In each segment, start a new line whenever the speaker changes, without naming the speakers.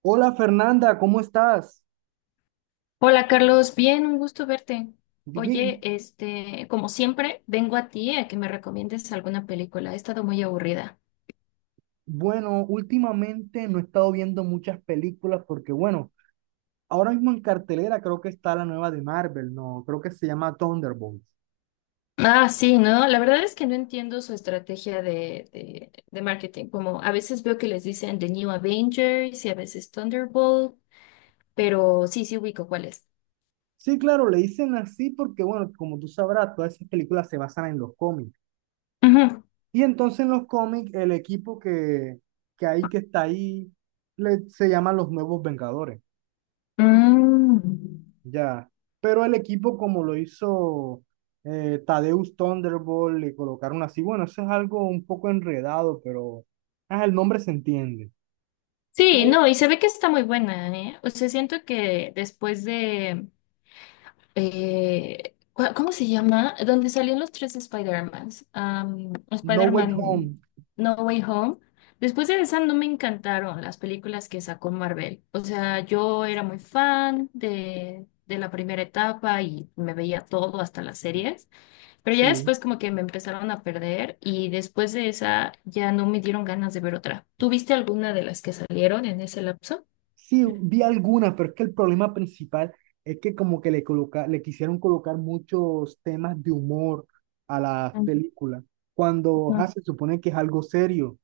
Hola Fernanda, ¿cómo estás?
Hola Carlos, bien, un gusto verte.
Digo,
Oye,
y,
como siempre, vengo a ti a que me recomiendes alguna película. He estado muy aburrida.
Bueno, últimamente no he estado viendo muchas películas porque, ahora mismo en cartelera creo que está la nueva de Marvel, ¿no? Creo que se llama Thunderbolts.
Ah, sí, ¿no? La verdad es que no entiendo su estrategia de marketing. Como a veces veo que les dicen The New Avengers y a veces Thunderbolt, pero sí, sí ubico cuál es.
Sí, claro, le dicen así porque, bueno, como tú sabrás, todas esas películas se basan en los cómics.
Ujú.
Y entonces en los cómics el equipo que hay que está ahí se llaman los Nuevos Vengadores.
Mm.
Ya, pero el equipo como lo hizo Tadeusz Thunderbolt, le colocaron así, bueno, eso es algo un poco enredado, pero el nombre se entiende.
Sí, no, y se ve que está muy buena, ¿eh? O sea, siento que después de ¿cómo se llama? Donde salían los tres Spider-Mans.
No Way
Spider-Man
Home,
No Way Home. Después de esa no me encantaron las películas que sacó Marvel. O sea, yo era muy fan de la primera etapa y me veía todo, hasta las series. Pero ya
sí,
después como que me empezaron a perder y después de esa ya no me dieron ganas de ver otra. ¿Tuviste alguna de las que salieron en ese lapso?
sí, vi algunas, pero es que el problema principal es que como que le quisieron colocar muchos temas de humor a las películas, cuando
Ujú.
se supone que es algo serio.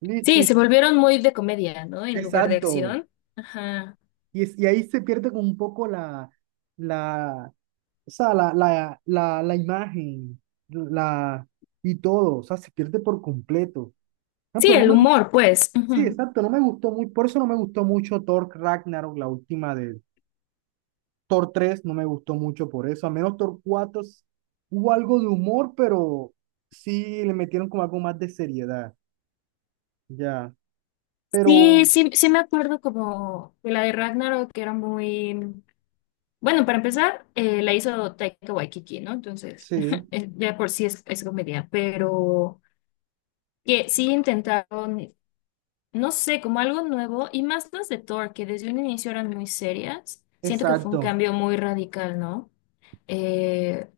Listo,
Sí,
y-
se volvieron muy de comedia, ¿no? En lugar de
exacto.
acción. Ajá.
Y, y ahí se pierde como un poco la o sea, la imagen, la, y todo, o sea, se pierde por completo. Por
Sí,
ejemplo, no
el
me gustó,
humor, pues.
sí,
Ujú.
exacto, no me gustó muy, por eso no me gustó mucho Thor Ragnarok, la última de. Thor 3 no me gustó mucho por eso, a menos Thor 4 hubo algo de humor, pero sí le metieron como algo más de seriedad, ya, pero
Sí, sí, sí me acuerdo como de la de Ragnarok, que era muy... Bueno, para empezar, la hizo Taika Waititi, ¿no? Entonces,
sí,
ya por sí es comedia, pero que sí intentaron, no sé, como algo nuevo, y más las de Thor, que desde un inicio eran muy serias. Siento que fue un
exacto.
cambio muy radical, ¿no? Eh,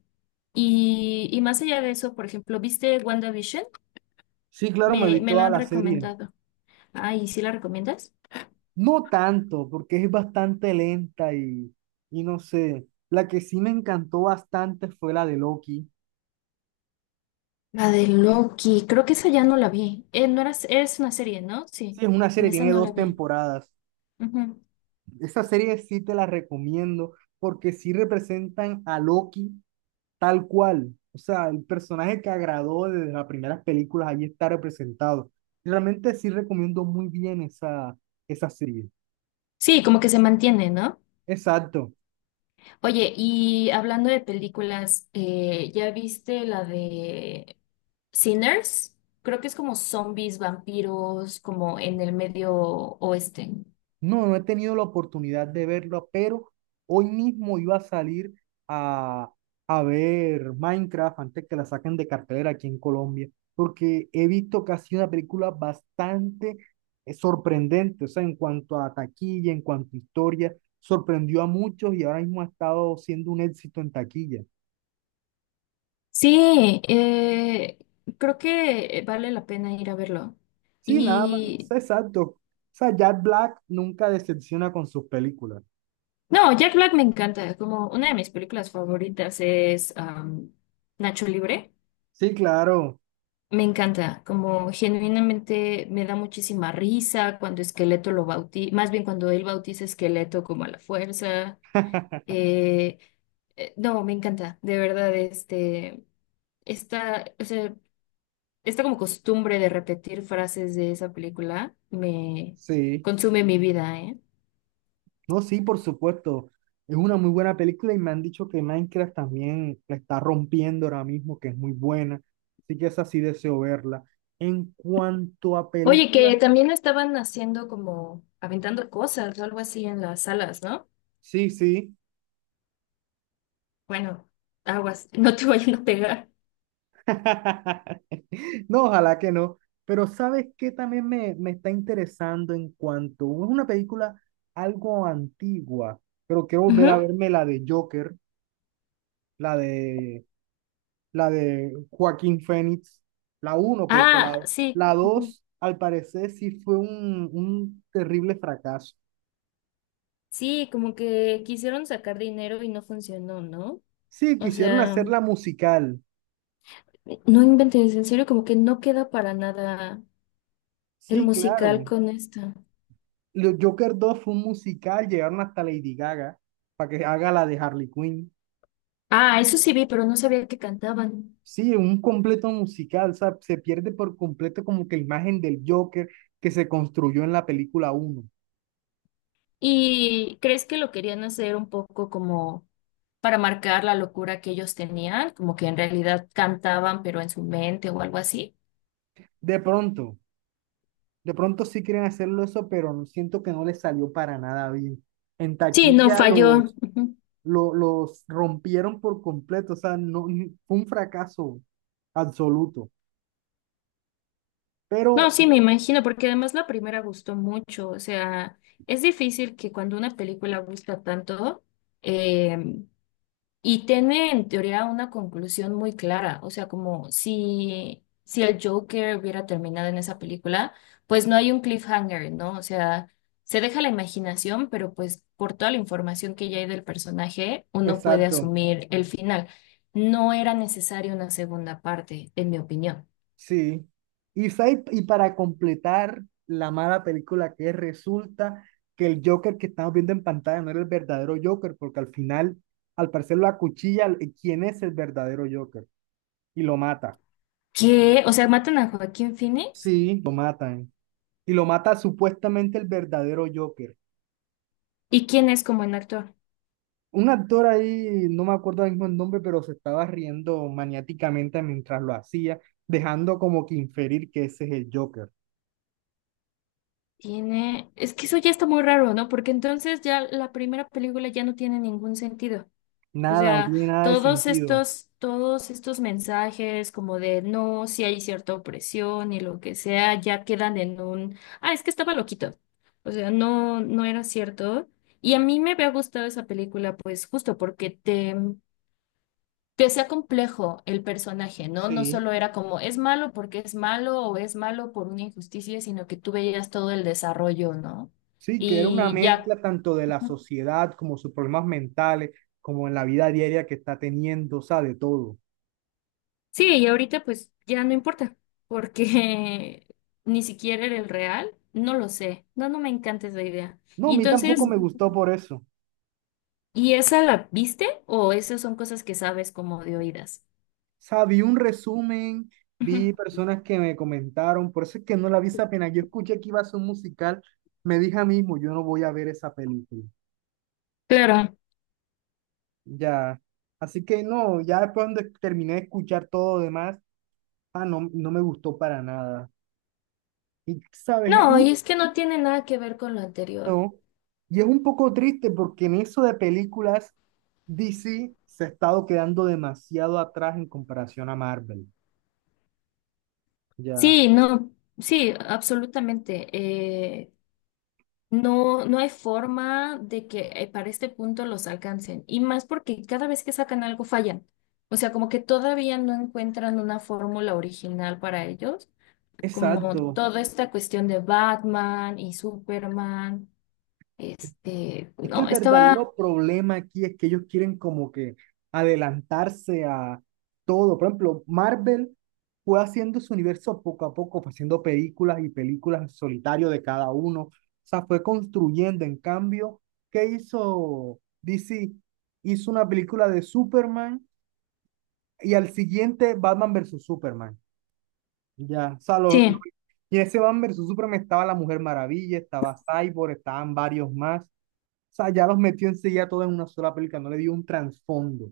y más allá de eso, por ejemplo, ¿viste WandaVision?
Sí, claro, me vi
Me la
toda
han
la serie.
recomendado. Ay, ¿sí la recomiendas?
No tanto, porque es bastante lenta y no sé. La que sí me encantó bastante fue la de Loki.
La de Loki, creo que esa ya no la vi. No era, es una serie, ¿no?
Sí,
Sí,
es una
de
serie,
esa
tiene
no la
dos
vi.
temporadas.
Ujú.
Esa serie sí te la recomiendo porque sí representan a Loki tal cual. O sea, el personaje que agradó desde las primeras películas, ahí está representado. Realmente sí recomiendo muy bien esa serie.
Sí, como que se mantiene, ¿no?
Exacto.
Oye, y hablando de películas, ¿ya viste la de Sinners? Creo que es como zombies, vampiros, como en el medio oeste.
No, no he tenido la oportunidad de verlo, pero hoy mismo iba a salir a, a ver Minecraft antes que la saquen de cartelera aquí en Colombia, porque he visto que ha sido una película bastante sorprendente, o sea, en cuanto a taquilla, en cuanto a historia, sorprendió a muchos y ahora mismo ha estado siendo un éxito en taquilla.
Sí, creo que vale la pena ir a verlo.
Sí, nada más, es
Y
exacto. O sea, Jack Black nunca decepciona con sus películas.
No, Jack Black me encanta. Como una de mis películas favoritas es Nacho Libre.
Sí, claro,
Me encanta. Como genuinamente me da muchísima risa cuando Esqueleto lo bautiza, más bien cuando él bautiza a Esqueleto como a la fuerza. Eh, no, me encanta. De verdad, o sea, esta como costumbre de repetir frases de esa película me
sí.
consume mi vida, ¿eh?
No, sí, por supuesto. Es una muy buena película y me han dicho que Minecraft también la está rompiendo ahora mismo, que es muy buena. Así que esa sí deseo verla. En cuanto a
Oye,
películas,
que también estaban haciendo como aventando cosas o algo así en las salas, ¿no?
sí, sí.
Bueno, aguas, no te vayan a pegar.
No, ojalá que no. Pero ¿sabes qué también me está interesando en cuanto? Es una película algo antigua, pero quiero volver a
Ujú.
verme la de Joker, la de la de. Joaquín Phoenix la uno porque
Ah, sí.
la
Ujú.
2 al parecer sí fue un terrible fracaso.
Sí, como que quisieron sacar dinero y no funcionó, ¿no?
Sí,
O
quisieron
sea,
hacerla musical.
no inventes, en serio, como que no queda para nada el
Sí,
musical
claro.
con esta.
Joker dos fue un musical, llegaron hasta Lady Gaga para que haga la de Harley Quinn.
Ah, eso sí vi, pero no sabía que cantaban.
Sí, un completo musical, o sea, se pierde por completo como que la imagen del Joker que se construyó en la película uno.
¿Y crees que lo querían hacer un poco como... para marcar la locura que ellos tenían, como que en realidad cantaban, pero en su mente o algo así?
De pronto, De pronto sí quieren hacerlo eso, pero siento que no les salió para nada bien. En
Sí, no
taquilla
falló.
los,
Ujú.
lo- los, rompieron por completo, o sea, no, fue un fracaso absoluto.
No,
Pero,
sí, me imagino, porque además la primera gustó mucho. O sea, es difícil que cuando una película gusta tanto, eh, Y tiene en teoría una conclusión muy clara, o sea, como si el Joker hubiera terminado en esa película, pues no hay un cliffhanger, ¿no? O sea, se deja la imaginación, pero pues por toda la información que ya hay del personaje, uno puede
exacto,
asumir el final. No era necesaria una segunda parte, en mi opinión.
sí. Y, y para completar la mala película que es, resulta que el Joker que estamos viendo en pantalla no era el verdadero Joker, porque al final, al parecer, lo acuchilla, ¿quién es el verdadero Joker? Y lo mata.
Que, o sea, matan a Joaquín Phoenix,
Sí, lo matan. Y lo mata supuestamente el verdadero Joker.
¿y quién es como en actor?
Un actor ahí, no me acuerdo ahora mismo el nombre, pero se estaba riendo maniáticamente mientras lo hacía, dejando como que inferir que ese es el Joker.
Tiene, es que eso ya está muy raro, ¿no? Porque entonces ya la primera película ya no tiene ningún sentido. O
Nada, no
sea,
tiene nada de sentido.
todos estos mensajes como de no, si hay cierta opresión y lo que sea, ya quedan en un, ah, es que estaba loquito. O sea, no, no era cierto. Y a mí me había gustado esa película, pues justo porque te hacía complejo el personaje, ¿no? No
Sí,
solo era como es malo porque es malo o es malo por una injusticia, sino que tú veías todo el desarrollo, ¿no?
sí, que era una
Y ya.
mezcla tanto de la sociedad como sus problemas mentales, como en la vida diaria que está teniendo, o sea, de todo.
Sí, y ahorita pues ya no importa, porque ni siquiera era el real, no lo sé, no, no me encanta esa idea.
No, a mí tampoco me
Mm.
gustó por eso.
¿Y esa la viste o esas son cosas que sabes como de oídas?
O sea, vi un resumen,
Ujú.
vi personas que me comentaron, por eso es que no la vi esa pena. Yo escuché que iba a ser un musical, me dije a mí mismo, yo no voy a ver esa película.
Claro.
Ya. Así que no, ya después cuando terminé de escuchar todo lo demás, ah, no, no me gustó para nada. Y sabes,
No, y es que no tiene nada que ver con lo anterior.
no. Y es un poco triste porque en eso de películas, DC se ha estado quedando demasiado atrás en comparación a Marvel. Ya.
Sí, no, sí, absolutamente. No, no hay forma de que para este punto los alcancen. Y más porque cada vez que sacan algo fallan. O sea, como que todavía no encuentran una fórmula original para ellos. Como
Exacto.
toda esta cuestión de Batman y Superman.
Es que el
No,
verdadero problema aquí es que ellos quieren como que adelantarse a todo. Por ejemplo, Marvel fue haciendo su universo poco a poco, fue haciendo películas y películas en solitario de cada uno. O sea, fue construyendo. En cambio, ¿qué hizo DC? Hizo una película de Superman y al siguiente Batman versus Superman. Ya, o sea,
sí,
y ese Batman versus Superman estaba la Mujer Maravilla, estaba Cyborg, estaban varios más. O sea, ya los metió enseguida todos en una sola película, no le dio un trasfondo.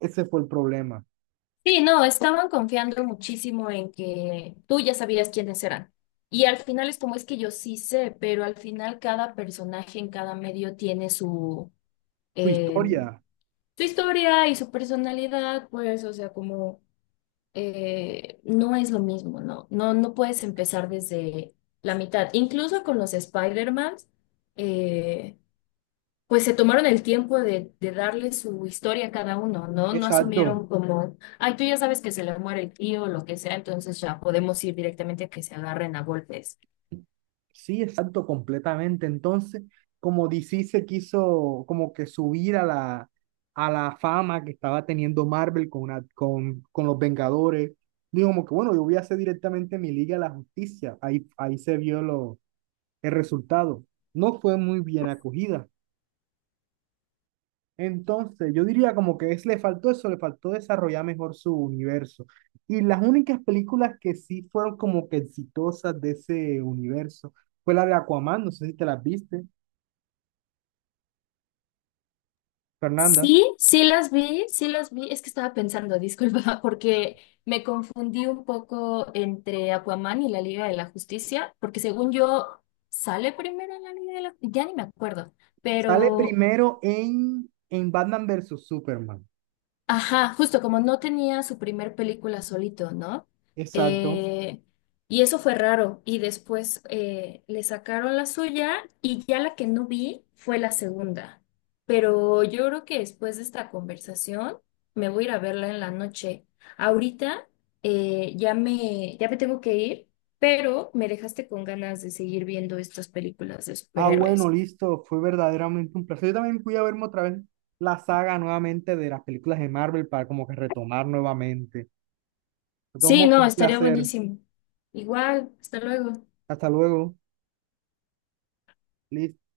Ese fue el problema.
sí, no, estaban confiando muchísimo en que tú ya sabías quiénes eran. Y al final es como es que yo sí sé, pero al final cada personaje en cada medio tiene su...
Su
em,
historia,
su historia y su personalidad, pues, o sea, como no es lo mismo, ¿no? No, no puedes empezar desde la mitad. Incluso con los Spider-Man, eh, pues se tomaron el tiempo de darle su historia a cada uno, ¿no? No
exacto,
asumieron como, ay, tú ya sabes que se le muere el tío o lo que sea, entonces ya podemos ir directamente a que se agarren a golpes.
sí, exacto, completamente. Entonces, como DC se quiso como que subir a a la fama que estaba teniendo Marvel con con los Vengadores, digo como que bueno, yo voy a hacer directamente mi Liga de la Justicia. Ahí se vio el resultado. No fue muy bien acogida. Entonces, yo diría como que es, le faltó eso, le faltó desarrollar mejor su universo. Y las únicas películas que sí fueron como que exitosas de ese universo fue la de Aquaman, no sé si te las viste, Fernanda.
Sí, sí las vi, sí las vi. Es que estaba pensando, disculpa, porque me confundí un poco entre Aquaman y la Liga de la Justicia, porque según yo, sale primero la Liga de la... Ya ni me acuerdo,
Sale
pero
primero en Batman versus Superman.
ajá, justo como no tenía su primer película solito, ¿no?
Exacto.
Eh, y eso fue raro. Y después le sacaron la suya y ya la que no vi fue la segunda. Pero yo creo que después de esta conversación me voy a ir a verla en la noche. Ahorita ya me tengo que ir, pero me dejaste con ganas de seguir viendo estas películas de
Ah, bueno,
superhéroes.
listo, fue verdaderamente un placer. Yo también fui a verme otra vez la saga nuevamente de las películas de Marvel para como que retomar nuevamente. Lo
Sí,
tomo, fue
no,
un
estaría
placer.
buenísimo. Igual, hasta luego.
Hasta luego. Listo.